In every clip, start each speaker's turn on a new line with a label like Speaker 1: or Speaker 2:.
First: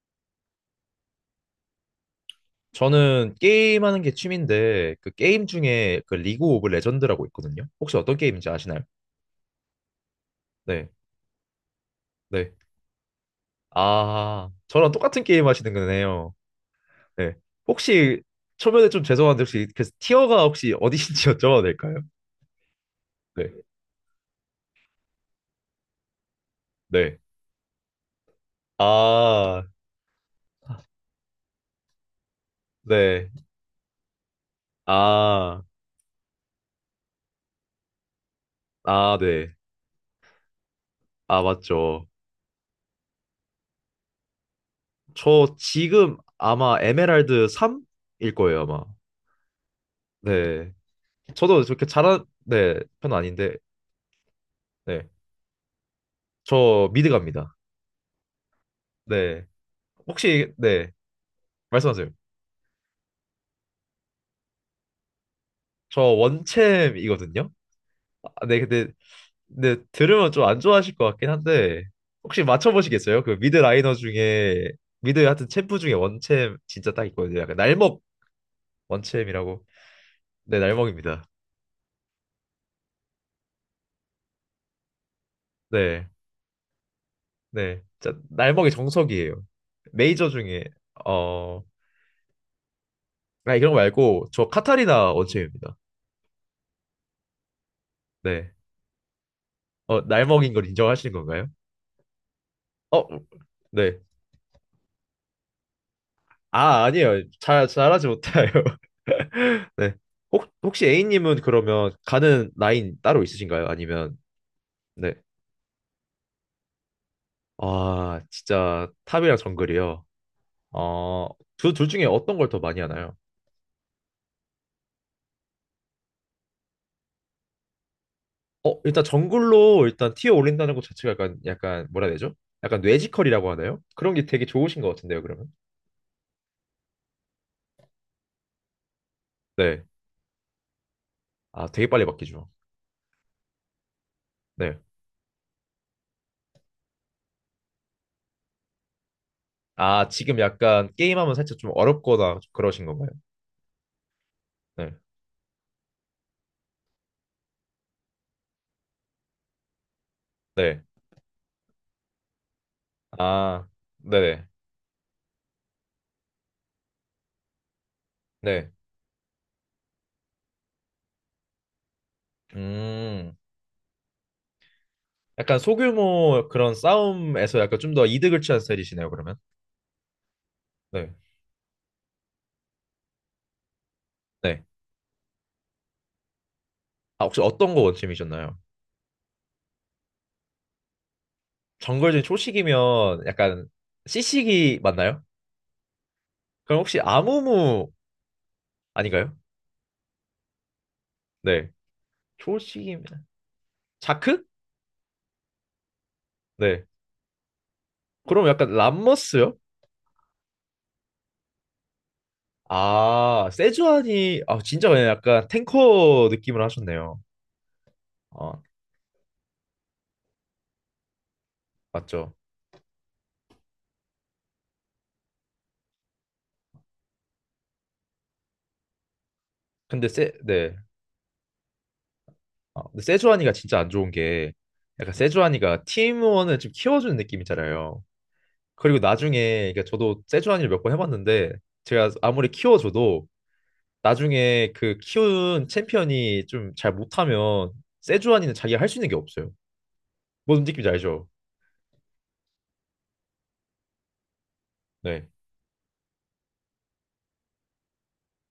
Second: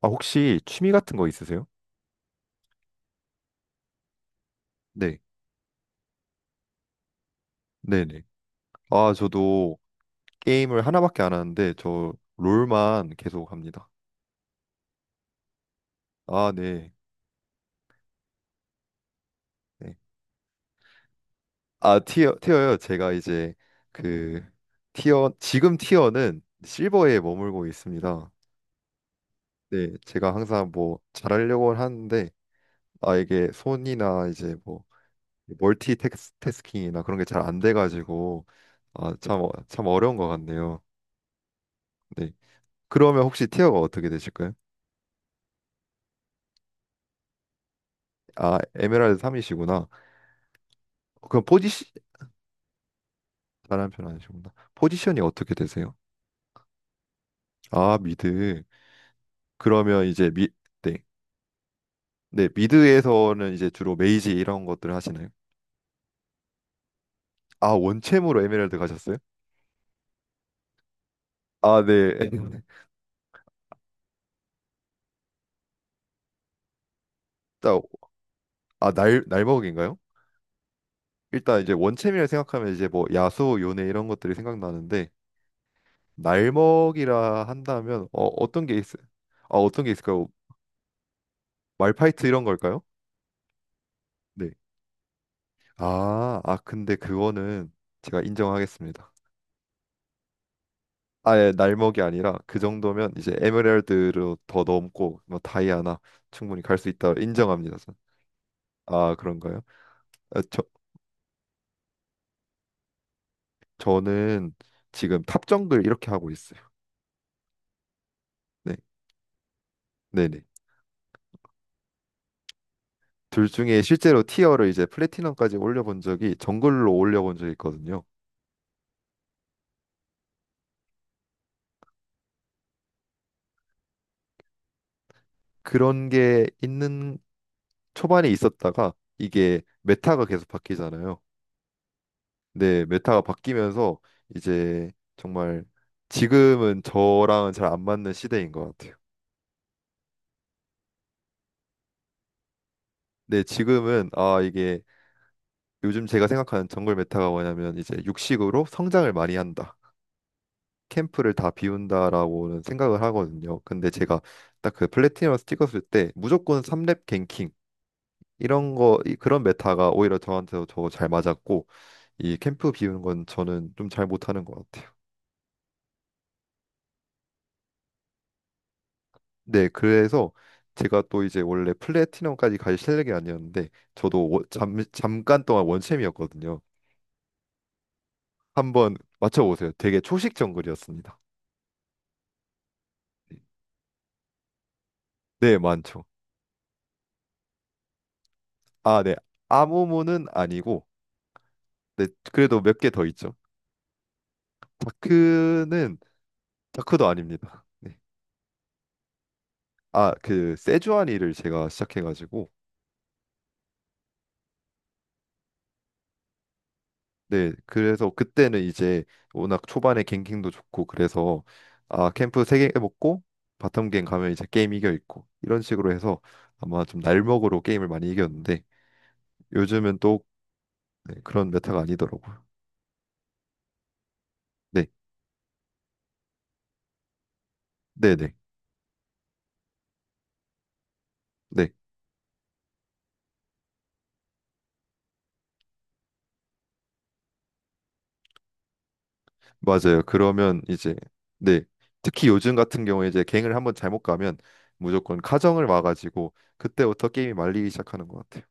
Speaker 1: 아, 혹시 취미 같은 거 있으세요?
Speaker 2: 저는 게임하는 게 취미인데 그
Speaker 1: 네,
Speaker 2: 게임 중에 그 리그 오브 레전드라고 있거든요. 혹시 어떤
Speaker 1: 네네.
Speaker 2: 게임인지 아시나요?
Speaker 1: 아, 저도 게임을
Speaker 2: 네,
Speaker 1: 하나밖에 안 하는데, 저
Speaker 2: 네.
Speaker 1: 롤만 계속 합니다.
Speaker 2: 아, 저랑 똑같은 게임 하시는 거네요.
Speaker 1: 아, 네.
Speaker 2: 네. 혹시 초면에 좀 죄송한데 혹시 그
Speaker 1: 네.
Speaker 2: 티어가 혹시 어디신지 여쭤봐도 될까요?
Speaker 1: 아, 티어, 티어요. 제가
Speaker 2: 네,
Speaker 1: 이제 그 티어, 지금 티어는 실버에
Speaker 2: 네.
Speaker 1: 머물고 있습니다.
Speaker 2: 아,
Speaker 1: 네, 제가 항상 뭐 잘하려고 하는데, 아,
Speaker 2: 네.
Speaker 1: 이게 손이나 이제 뭐
Speaker 2: 아,
Speaker 1: 멀티태스킹이나 그런 게 잘 안 돼가지고, 아,
Speaker 2: 아,
Speaker 1: 참,
Speaker 2: 네.
Speaker 1: 참 어려운 것 같네요.
Speaker 2: 아, 맞죠.
Speaker 1: 네. 그러면 혹시 티어가 어떻게 되실까요?
Speaker 2: 저 지금 아마 에메랄드 3일
Speaker 1: 아,
Speaker 2: 거예요, 아마.
Speaker 1: 에메랄드 3이시구나.
Speaker 2: 네.
Speaker 1: 그럼
Speaker 2: 저도 그렇게
Speaker 1: 포지션
Speaker 2: 잘한 네, 편은 아닌데.
Speaker 1: 잘하는 편 아니시구나.
Speaker 2: 네.
Speaker 1: 포지션이 어떻게 되세요?
Speaker 2: 저 미드 갑니다.
Speaker 1: 아, 미드.
Speaker 2: 네.
Speaker 1: 그러면 이제 미
Speaker 2: 혹시, 네.
Speaker 1: 네.
Speaker 2: 말씀하세요.
Speaker 1: 네, 미드에서는 이제 주로 메이지 이런 것들 을 하시나요?
Speaker 2: 저 원챔이거든요.
Speaker 1: 아, 원챔으로
Speaker 2: 아, 네,
Speaker 1: 에메랄드
Speaker 2: 근데,
Speaker 1: 가셨어요?
Speaker 2: 네, 들으면 좀 안 좋아하실 것 같긴
Speaker 1: 아,
Speaker 2: 한데,
Speaker 1: 네.
Speaker 2: 혹시 맞춰보시겠어요? 그 미드 라이너 중에, 미드 하여튼 챔프 중에 원챔 진짜 딱 있거든요. 약간
Speaker 1: 일단
Speaker 2: 날먹
Speaker 1: 아, 날
Speaker 2: 원챔이라고.
Speaker 1: 날먹인가요?
Speaker 2: 네, 날먹입니다.
Speaker 1: 일단 이제 원챔이라 생각하면 이제 뭐 야수, 요네 이런 것들이 생각나는데
Speaker 2: 네,
Speaker 1: 날먹이라
Speaker 2: 네.
Speaker 1: 한다면
Speaker 2: 진짜
Speaker 1: 어, 어떤
Speaker 2: 날먹이
Speaker 1: 게 있어요?
Speaker 2: 정석이에요.
Speaker 1: 아, 어떤 게 있을까요?
Speaker 2: 메이저 중에, 어,
Speaker 1: 말파이트 이런 걸까요?
Speaker 2: 아, 이런 거 말고, 저
Speaker 1: 네.
Speaker 2: 카타리나 원챔입니다.
Speaker 1: 아, 아 근데 그거는 제가
Speaker 2: 네.
Speaker 1: 인정하겠습니다.
Speaker 2: 날먹인 걸 인정하시는 건가요?
Speaker 1: 아예 날먹이 아니라 그
Speaker 2: 어,
Speaker 1: 정도면 이제
Speaker 2: 네.
Speaker 1: 에메랄드로 더 넘고 뭐 다이아나 충분히 갈
Speaker 2: 아,
Speaker 1: 수 있다
Speaker 2: 아니에요. 잘,
Speaker 1: 인정합니다. 저는.
Speaker 2: 잘하지 못해요.
Speaker 1: 아 그런가요?
Speaker 2: 네.
Speaker 1: 아,
Speaker 2: 혹,
Speaker 1: 저
Speaker 2: 혹시 A님은 그러면 가는 라인 따로 있으신가요? 아니면,
Speaker 1: 저는
Speaker 2: 네.
Speaker 1: 지금 탑 정글 이렇게 하고 있어요.
Speaker 2: 아,
Speaker 1: 네,
Speaker 2: 진짜 탑이랑 정글이요.
Speaker 1: 네네.
Speaker 2: 어, 둘 중에 어떤 걸 더 많이 하나요?
Speaker 1: 둘 중에 실제로 티어를 이제 플래티넘까지 올려본 적이 정글로 올려본 적이 있거든요.
Speaker 2: 일단 정글로 일단 티어 올린다는 것 자체가 약간, 약간, 뭐라 해야 되죠? 약간 뇌지컬이라고 하나요? 그런 게 되게 좋으신 것 같은데요, 그러면?
Speaker 1: 그런 게 있는 초반에 있었다가 이게
Speaker 2: 네.
Speaker 1: 메타가 계속 바뀌잖아요.
Speaker 2: 아, 되게 빨리 바뀌죠.
Speaker 1: 네, 메타가 바뀌면서
Speaker 2: 네.
Speaker 1: 이제 정말 지금은 저랑은 잘 안 맞는 시대인 것 같아요.
Speaker 2: 아, 지금 약간 게임하면 살짝 좀 어렵거나 그러신 건가요?
Speaker 1: 네, 지금은 아 이게
Speaker 2: 네.
Speaker 1: 요즘 제가 생각하는 정글 메타가 뭐냐면 이제 육식으로 성장을 많이 한다.
Speaker 2: 네.
Speaker 1: 캠프를 다 비운다라고는 생각을 하거든요.
Speaker 2: 아,
Speaker 1: 근데 제가
Speaker 2: 네네.
Speaker 1: 딱 그 플래티넘에서 찍었을 때 무조건 3렙 갱킹
Speaker 2: 네.
Speaker 1: 이런 거 그런 메타가 오히려 저한테도 더 잘 맞았고 이 캠프 비우는 건
Speaker 2: 음.
Speaker 1: 저는 좀 잘 못하는 것 같아요.
Speaker 2: 약간 소규모 그런 싸움에서 약간 좀 더 이득을 취한 스타일이시네요, 그러면.
Speaker 1: 네, 그래서 제가
Speaker 2: 네.
Speaker 1: 또 이제 원래 플래티넘까지 갈 실력이 아니었는데 저도 워-
Speaker 2: 네.
Speaker 1: 잠, 잠깐 동안 원챔이었거든요.
Speaker 2: 아, 혹시 어떤 거 원팀이셨나요?
Speaker 1: 한번 맞춰보세요. 되게 초식 정글이었습니다.
Speaker 2: 정글진 초식이면 약간 CC기 맞나요?
Speaker 1: 네, 많죠.
Speaker 2: 그럼 혹시 아무무
Speaker 1: 아, 네.
Speaker 2: 아닌가요?
Speaker 1: 아모모는 아니고,
Speaker 2: 네.
Speaker 1: 네, 그래도 몇 개
Speaker 2: 초식이면
Speaker 1: 더 있죠.
Speaker 2: 자크?
Speaker 1: 다크는
Speaker 2: 네.
Speaker 1: 다크도 아닙니다. 네.
Speaker 2: 그럼 약간 람머스요?
Speaker 1: 아, 그 세주아니를 제가 시작해가지고,
Speaker 2: 아, 세주안이 아 진짜 그냥 약간 탱커 느낌을 하셨네요.
Speaker 1: 네, 그래서 그때는
Speaker 2: 아,
Speaker 1: 이제 워낙 초반에 갱킹도 좋고 그래서 아
Speaker 2: 맞죠.
Speaker 1: 캠프 세 개 먹고 바텀 갱 가면 이제 게임 이겨 있고 이런 식으로 해서 아마 좀 날먹으로 게임을 많이 이겼는데 요즘은
Speaker 2: 근데
Speaker 1: 또
Speaker 2: 세 네.
Speaker 1: 네, 그런 메타가 아니더라고요.
Speaker 2: 아, 근데 세주안이가 진짜 안 좋은 게
Speaker 1: 네,
Speaker 2: 약간 세주안이가 팀원을 좀 키워주는 느낌이잖아요.
Speaker 1: 네, 네,
Speaker 2: 그리고 나중에 그러니까 저도 세주환이를 몇 번 해봤는데
Speaker 1: 네.
Speaker 2: 제가 아무리 키워줘도 나중에 그 키운 챔피언이 좀 잘 못하면 세주환이는 자기가 할 수 있는 게 없어요.
Speaker 1: 맞아요. 그러면
Speaker 2: 뭔 느낌인지
Speaker 1: 이제
Speaker 2: 알죠?
Speaker 1: 네. 특히 요즘 같은 경우에 이제 갱을 한번 잘못 가면 무조건
Speaker 2: 네.
Speaker 1: 카정을 와가지고 그때부터 게임이 말리기 시작하는 것 같아요.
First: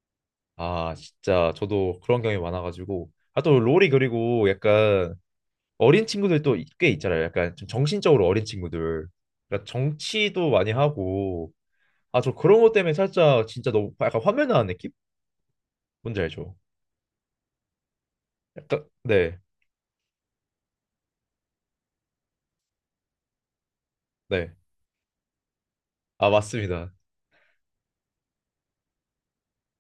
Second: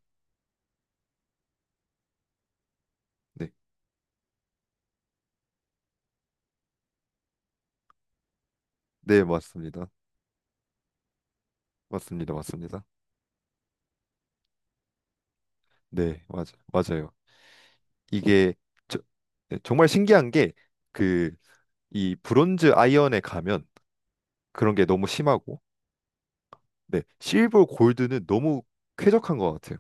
Speaker 2: 아 진짜 저도 그런 경험이 많아가지고 아
Speaker 1: 네.
Speaker 2: 또 롤이 그리고 약간 어린 친구들 또 꽤 있잖아요. 약간 좀 정신적으로 어린 친구들.
Speaker 1: 네,
Speaker 2: 그러니까
Speaker 1: 맞습니다.
Speaker 2: 정치도 많이 하고 아 저
Speaker 1: 맞습니다.
Speaker 2: 그런 것
Speaker 1: 맞습니다.
Speaker 2: 때문에 살짝 진짜 너무 약간 화면 나는 느낌? 뭔지
Speaker 1: 네, 맞아.
Speaker 2: 알죠?
Speaker 1: 맞아요. 이게
Speaker 2: 약간
Speaker 1: 저-
Speaker 2: 네
Speaker 1: 네, 정말 신기한 게 그 이 브론즈 아이언에 가면
Speaker 2: 네.
Speaker 1: 그런 게 너무 심하고
Speaker 2: 아 맞습니다.
Speaker 1: 네, 실버 골드는 너무 쾌적한 것 같아요.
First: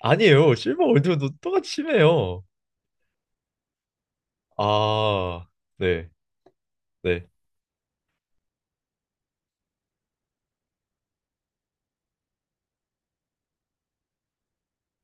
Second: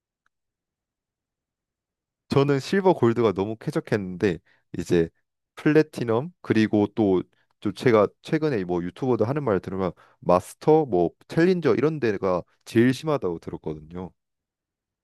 Speaker 2: 아니에요. 실버 월드도 똑같이 심해요.
Speaker 1: 저는 실버 골드가 너무 쾌적했는데 이제
Speaker 2: 아, 네,
Speaker 1: 플래티넘 그리고 또
Speaker 2: 네.
Speaker 1: 좀 제가 최근에 뭐 유튜버들 하는 말을 들으면 마스터 뭐 챌린저 이런 데가 제일 심하다고 들었거든요.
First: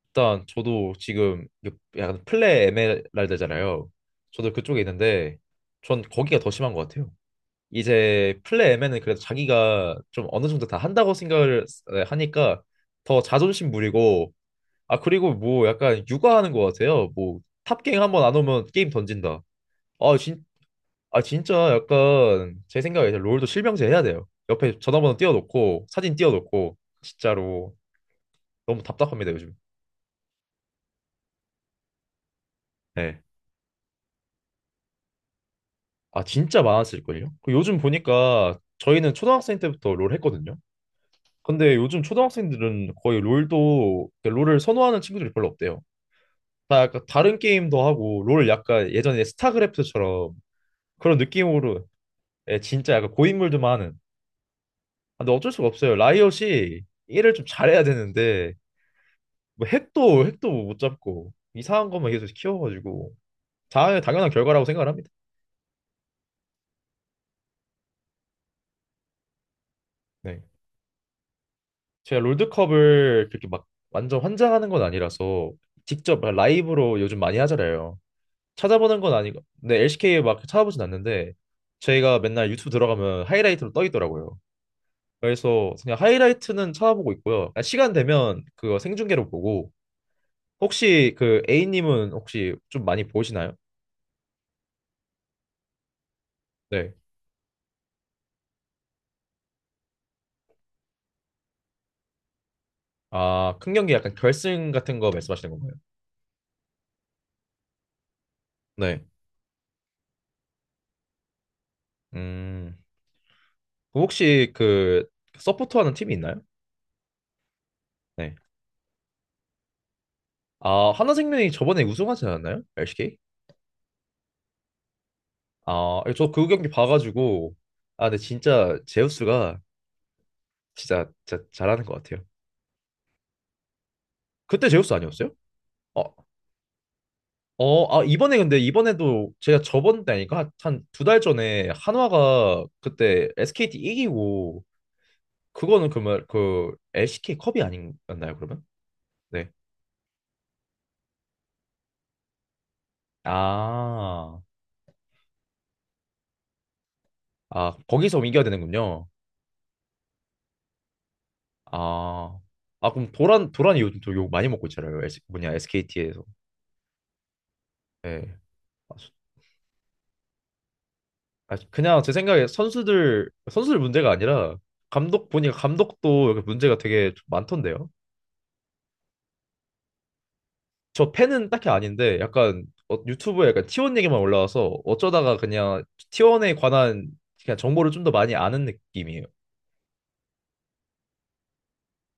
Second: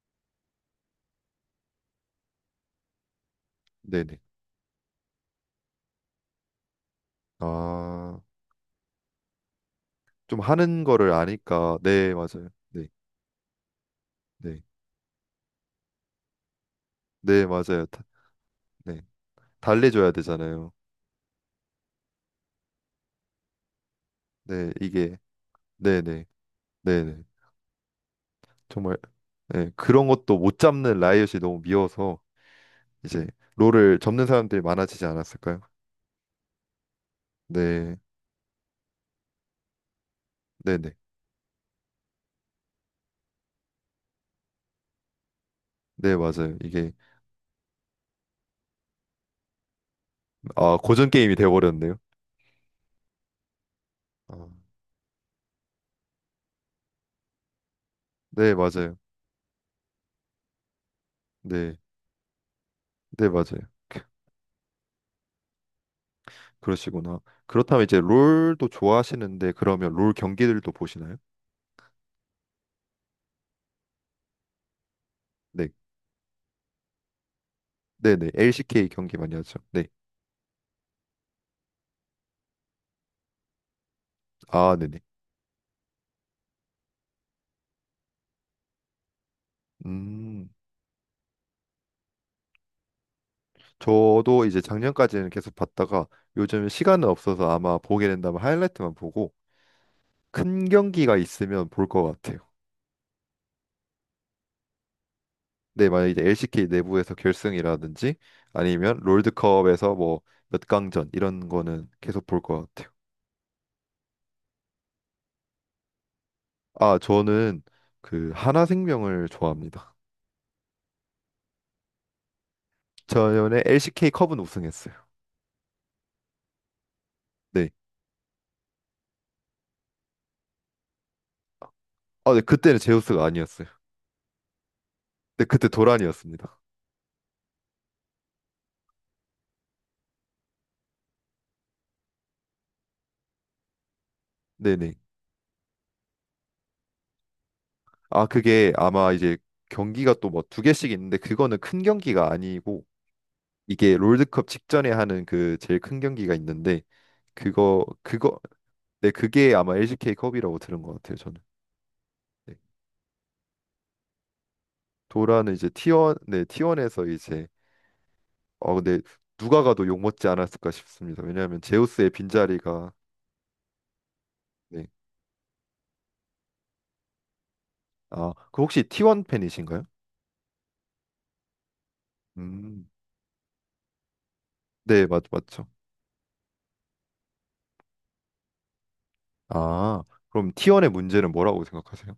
Speaker 2: 일단 저도 지금 요- 약간 플레 에메랄드잖아요.
Speaker 1: 네네.
Speaker 2: 저도 그쪽에 있는데 전 거기가 더 심한 것 같아요.
Speaker 1: 아,
Speaker 2: 이제 플레 에메는 그래도 자기가 좀
Speaker 1: 좀
Speaker 2: 어느 정도 다
Speaker 1: 하는 거를
Speaker 2: 한다고 생각을
Speaker 1: 아니까
Speaker 2: 네,
Speaker 1: 네, 맞아요.
Speaker 2: 하니까
Speaker 1: 네.
Speaker 2: 더 자존심 부리고
Speaker 1: 네.
Speaker 2: 아 그리고 뭐 약간 육아하는 것 같아요. 뭐
Speaker 1: 네, 맞아요.
Speaker 2: 탑갱
Speaker 1: 다-
Speaker 2: 한번 안 오면 게임
Speaker 1: 네.
Speaker 2: 던진다.
Speaker 1: 달래줘야
Speaker 2: 아
Speaker 1: 되잖아요.
Speaker 2: 아 진짜 약간 제 생각에 이제 롤도 실명제 해야 돼요.
Speaker 1: 네,
Speaker 2: 옆에 전화번호
Speaker 1: 이게
Speaker 2: 띄워놓고 사진
Speaker 1: 네네.
Speaker 2: 띄워놓고
Speaker 1: 네네.
Speaker 2: 진짜로 너무
Speaker 1: 정말
Speaker 2: 답답합니다 요즘.
Speaker 1: 네, 그런 것도 못 잡는 라이엇이 너무 미워서
Speaker 2: 네.
Speaker 1: 이제 롤을 접는 사람들이 많아지지 않았을까요?
Speaker 2: 아 진짜 많았을걸요? 그 요즘
Speaker 1: 네.
Speaker 2: 보니까 저희는 초등학생 때부터 롤 했거든요.
Speaker 1: 네네.
Speaker 2: 근데 요즘 초등학생들은 거의 롤도 그 롤을 선호하는 친구들이 별로 없대요.
Speaker 1: 네, 맞아요.
Speaker 2: 다
Speaker 1: 이게
Speaker 2: 약간 다른 게임도 하고 롤 약간 예전에 스타크래프트처럼
Speaker 1: 아, 고전
Speaker 2: 그런
Speaker 1: 게임이 돼
Speaker 2: 느낌으로
Speaker 1: 버렸네요.
Speaker 2: 예, 진짜 약간 고인물들만 하는.
Speaker 1: 아,
Speaker 2: 아, 근데 어쩔 수가 없어요. 라이엇이 일을 좀 잘해야
Speaker 1: 네,
Speaker 2: 되는데
Speaker 1: 맞아요.
Speaker 2: 뭐 핵도 뭐 못 잡고
Speaker 1: 네.
Speaker 2: 이상한 것만 계속 키워가지고
Speaker 1: 네, 맞아요.
Speaker 2: 다 당연한 결과라고 생각을 합니다.
Speaker 1: 그러시구나. 그렇다면 이제 롤도 좋아하시는데 그러면 롤
Speaker 2: 네.
Speaker 1: 경기들도 보시나요?
Speaker 2: 제가 롤드컵을 그렇게 막 완전 환장하는 건 아니라서
Speaker 1: 네.
Speaker 2: 직접 라이브로 요즘 많이 하잖아요.
Speaker 1: 네네. LCK
Speaker 2: 찾아보는 건
Speaker 1: 경기 많이
Speaker 2: 아니고
Speaker 1: 하죠.
Speaker 2: 네,
Speaker 1: 네.
Speaker 2: LCK 막 찾아보진 않는데 저희가 맨날 유튜브 들어가면 하이라이트로 떠 있더라고요.
Speaker 1: 아, 네네.
Speaker 2: 그래서 그냥 하이라이트는 찾아보고 있고요. 그냥 시간 되면 그거 생중계로 보고
Speaker 1: 음.
Speaker 2: 혹시 그 A님은 혹시 좀 많이 보시나요?
Speaker 1: 저도 이제 작년까지는 계속 봤다가 요즘
Speaker 2: 네.
Speaker 1: 시간은 없어서 아마 보게 된다면 하이라이트만 보고 큰 경기가 있으면 볼 것 같아요.
Speaker 2: 아, 큰 경기 약간 결승 같은 거 말씀하시는 건가요?
Speaker 1: 네, 만약 이제 LCK 내부에서 결승이라든지 아니면
Speaker 2: 네.
Speaker 1: 롤드컵에서 뭐 몇 강전 이런 거는 계속 볼 것
Speaker 2: 음,
Speaker 1: 같아요.
Speaker 2: 그럼 혹시 그 서포터하는 팀이 있나요?
Speaker 1: 아, 저는 그
Speaker 2: 네.
Speaker 1: 하나생명을 좋아합니다.
Speaker 2: 아, 하나생명이 저번에 우승하지 않았나요? LCK?
Speaker 1: 전에 LCK 컵은 우승했어요.
Speaker 2: 아, 예, 저그 경기 봐가지고
Speaker 1: 네.
Speaker 2: 아, 근데 진짜 제우스가 진짜, 진짜 잘하는 것 같아요.
Speaker 1: 아, 네, 그때는 제우스가 아니었어요.
Speaker 2: 그때 제우스 아니었어요?
Speaker 1: 네, 그때
Speaker 2: 어,
Speaker 1: 도란이었습니다.
Speaker 2: 아 이번에 근데 이번에도 제가 저번 때 아니까 한 두 달 전에 한화가 그때 SKT 이기고
Speaker 1: 네네.
Speaker 2: 그거는 그러면 그 LCK 컵이
Speaker 1: 아,
Speaker 2: 아닌가요 그러면?
Speaker 1: 그게 아마 이제
Speaker 2: 네.
Speaker 1: 경기가 또 뭐 두 개씩 있는데 그거는 큰 경기가 아니고 이게
Speaker 2: 아,
Speaker 1: 롤드컵 직전에 하는 그 제일 큰 경기가 있는데
Speaker 2: 아
Speaker 1: 그거
Speaker 2: 거기서
Speaker 1: 그거
Speaker 2: 이겨야 되는군요.
Speaker 1: 네, 그게 아마 LCK 컵이라고 들은 것 같아요, 저는.
Speaker 2: 아, 아 그럼 도란이 요즘 또 욕 많이 먹고 있잖아요. S,
Speaker 1: 도라는
Speaker 2: 뭐냐
Speaker 1: 이제 T1,
Speaker 2: SKT에서.
Speaker 1: 네, 티원에서 이제
Speaker 2: 예.
Speaker 1: 어
Speaker 2: 아,
Speaker 1: 근데
Speaker 2: 수-
Speaker 1: 누가 가도 욕먹지 않았을까 싶습니다.
Speaker 2: 아,
Speaker 1: 왜냐하면
Speaker 2: 그냥
Speaker 1: 제우스의
Speaker 2: 제 생각에
Speaker 1: 빈자리가
Speaker 2: 선수들 문제가 아니라
Speaker 1: 네.
Speaker 2: 감독 보니까 감독도 이렇게 문제가 되게 좀 많던데요.
Speaker 1: 아, 그 혹시 T1 팬이신가요?
Speaker 2: 저 팬은 딱히 아닌데 약간
Speaker 1: 음.
Speaker 2: 유튜브에 약간 T1 얘기만 올라와서
Speaker 1: 네, 맞
Speaker 2: 어쩌다가
Speaker 1: 맞죠.
Speaker 2: 그냥 T1에 관한 그냥 정보를 좀 더 많이 아는 느낌이에요.
Speaker 1: 아, 그럼 T1의 문제는 뭐라고 생각하세요?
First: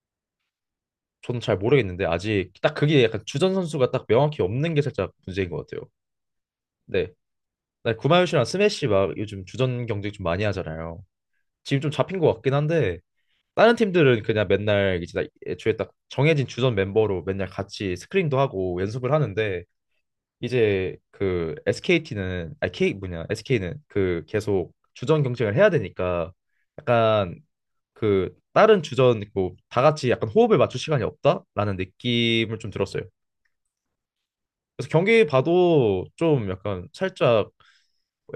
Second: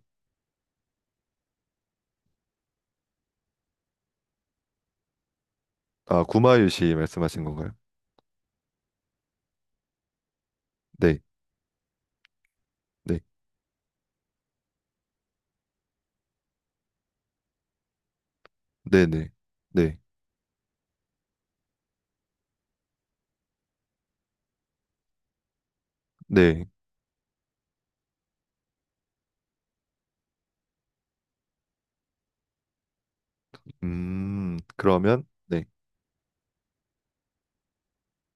Speaker 2: 저는 잘 모르겠는데 아직 딱 그게 약간 주전 선수가 딱 명확히 없는 게 살짝 문제인 것 같아요.
Speaker 1: 아, 구마유 씨
Speaker 2: 네.
Speaker 1: 말씀하신 건가요?
Speaker 2: 나 구마유시랑 스매시 막 요즘 주전 경쟁 좀 많이 하잖아요.
Speaker 1: 네.
Speaker 2: 지금 좀 잡힌 것 같긴 한데
Speaker 1: 네.
Speaker 2: 다른 팀들은 그냥 맨날 이제 다 애초에 딱 정해진 주전 멤버로 맨날 같이 스크린도 하고
Speaker 1: 네,
Speaker 2: 연습을
Speaker 1: 네.
Speaker 2: 하는데
Speaker 1: 네.
Speaker 2: 이제 그 SKT는 아 K 뭐냐 SK는 그 계속 주전 경쟁을 해야 되니까
Speaker 1: 네.
Speaker 2: 약간 그 다른 주전 뭐 다 같이 약간 호흡을 맞출 시간이 없다라는 느낌을 좀 들었어요. 그래서
Speaker 1: 그러면
Speaker 2: 경기
Speaker 1: 네.
Speaker 2: 봐도 좀 약간 살짝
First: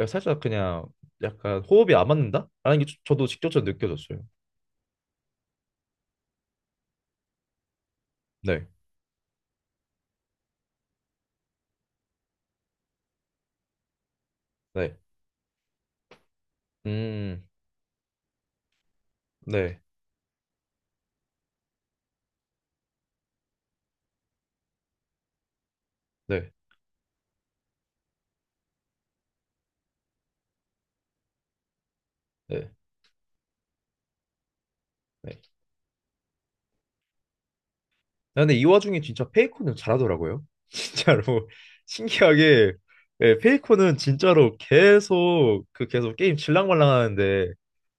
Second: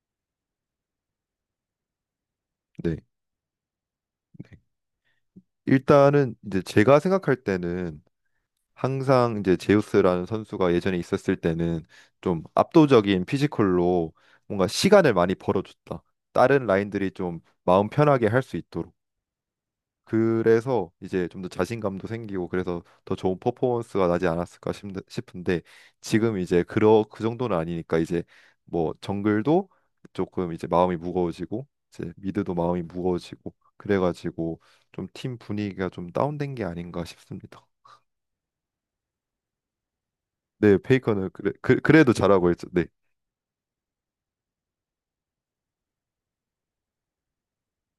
Speaker 2: 살짝 그냥 약간 호흡이 안 맞는다라는 게
Speaker 1: 네.
Speaker 2: 저도 직접적으로 느껴졌어요.
Speaker 1: 네. 일단은 이제 제가 생각할 때는
Speaker 2: 네,
Speaker 1: 항상 이제 제우스라는 선수가 예전에 있었을 때는 좀 압도적인 피지컬로 뭔가
Speaker 2: 네.
Speaker 1: 시간을 많이 벌어줬다. 다른 라인들이 좀
Speaker 2: 음,
Speaker 1: 마음 편하게 할 수 있도록.
Speaker 2: 네,
Speaker 1: 그래서 이제 좀 더 자신감도 생기고 그래서 더 좋은 퍼포먼스가 나지 않았을까 싶은데 지금
Speaker 2: 네,
Speaker 1: 이제 그러 그 정도는 아니니까 이제 뭐 정글도 조금 이제 마음이 무거워지고 이제 미드도
Speaker 2: 네,
Speaker 1: 마음이 무거워지고 그래가지고 좀 팀
Speaker 2: 네.
Speaker 1: 분위기가 좀 다운된 게 아닌가 싶습니다.
Speaker 2: 아, 근데 이 와중에 진짜 페이커는 잘하더라고요.
Speaker 1: 네, 페이커는
Speaker 2: 진짜로
Speaker 1: 그래도 잘하고 있죠.
Speaker 2: 신기하게
Speaker 1: 네,
Speaker 2: 예, 페이커는 진짜로 계속 그 계속 게임 질랑말랑하는데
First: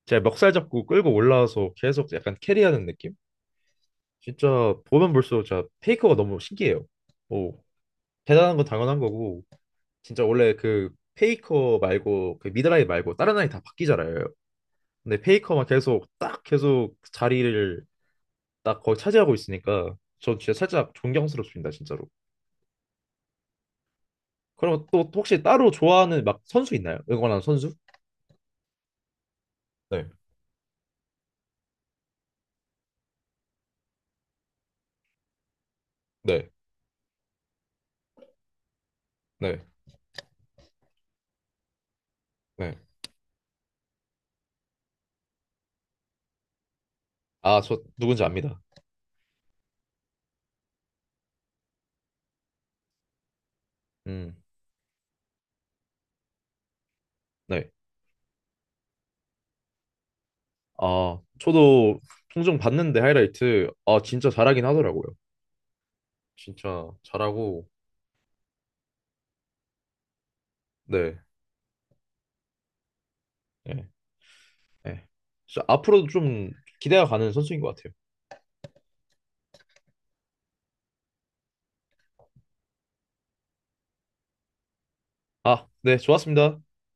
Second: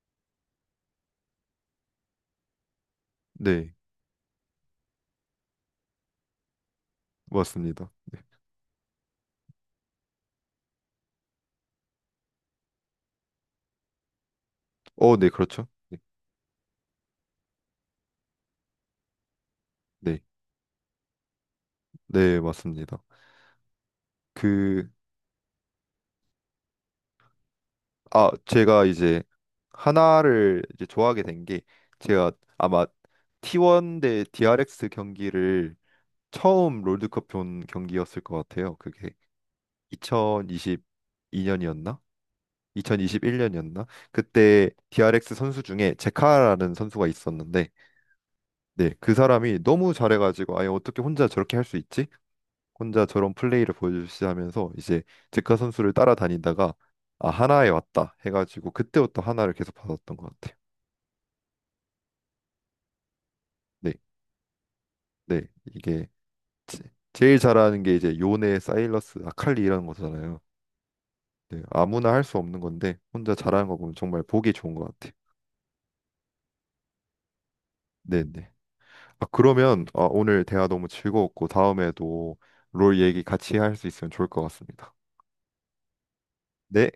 Speaker 2: 제가 멱살 잡고 끌고 올라와서 계속 약간 캐리하는 느낌?
Speaker 1: 네,
Speaker 2: 진짜 보면 볼수록 진짜 페이커가 너무 신기해요. 뭐
Speaker 1: 맞습니다.
Speaker 2: 대단한 건 당연한 거고 진짜 원래 그 페이커 말고 그 미드라인 말고 다른 아이 다 바뀌잖아요.
Speaker 1: 어,
Speaker 2: 근데
Speaker 1: 네, 그렇죠.
Speaker 2: 페이커만
Speaker 1: 네,
Speaker 2: 계속 딱 계속 자리를 나 거의 차지하고 있으니까
Speaker 1: 네,
Speaker 2: 저 진짜 살짝 존경스럽습니다, 진짜로.
Speaker 1: 네, 맞습니다.
Speaker 2: 그럼
Speaker 1: 그,
Speaker 2: 또 혹시 따로 좋아하는 막 선수 있나요? 응원하는 선수?
Speaker 1: 아, 제가 이제
Speaker 2: 네,
Speaker 1: 하나를 이제 좋아하게 된 게 제가 아마 T1 대 DRX 경기를
Speaker 2: 네,
Speaker 1: 처음 롤드컵 본 경기였을 것 같아요. 그게
Speaker 2: 네,
Speaker 1: 2022년이었나?
Speaker 2: 네.
Speaker 1: 2021년이었나? 그때 DRX 선수 중에 제카라는 선수가
Speaker 2: 아,
Speaker 1: 있었는데
Speaker 2: 저 누군지 압니다.
Speaker 1: 네, 그 사람이 너무 잘해가지고 아예 어떻게 혼자 저렇게 할 수 있지? 혼자 저런 플레이를
Speaker 2: 음,
Speaker 1: 보여주시하면서 이제 제카 선수를 따라다니다가 아 하나에
Speaker 2: 네.
Speaker 1: 왔다 해가지고 그때부터 하나를 계속 받았던 것 같아요.
Speaker 2: 아, 저도 종종 봤는데 하이라이트,
Speaker 1: 네,
Speaker 2: 진짜 잘하긴 하더라고요.
Speaker 1: 네 이게 제-
Speaker 2: 진짜
Speaker 1: 제일
Speaker 2: 잘하고,
Speaker 1: 잘하는 게 이제 요네, 사일러스, 아칼리 이라는 거잖아요.
Speaker 2: 네,
Speaker 1: 네, 아무나 할 수 없는 건데 혼자 잘하는 거
Speaker 2: 네,
Speaker 1: 보면 정말 보기 좋은 것
Speaker 2: 네.
Speaker 1: 같아요.
Speaker 2: 진짜 앞으로도 좀 기대가 가는 선수인 것 같아요.
Speaker 1: 네, 네. 아 그러면 아, 오늘 대화 너무 즐거웠고 다음에도 롤 얘기 같이 할 수 있으면 좋을 것 같습니다.
Speaker 2: 아, 네, 좋았습니다.
Speaker 1: 네.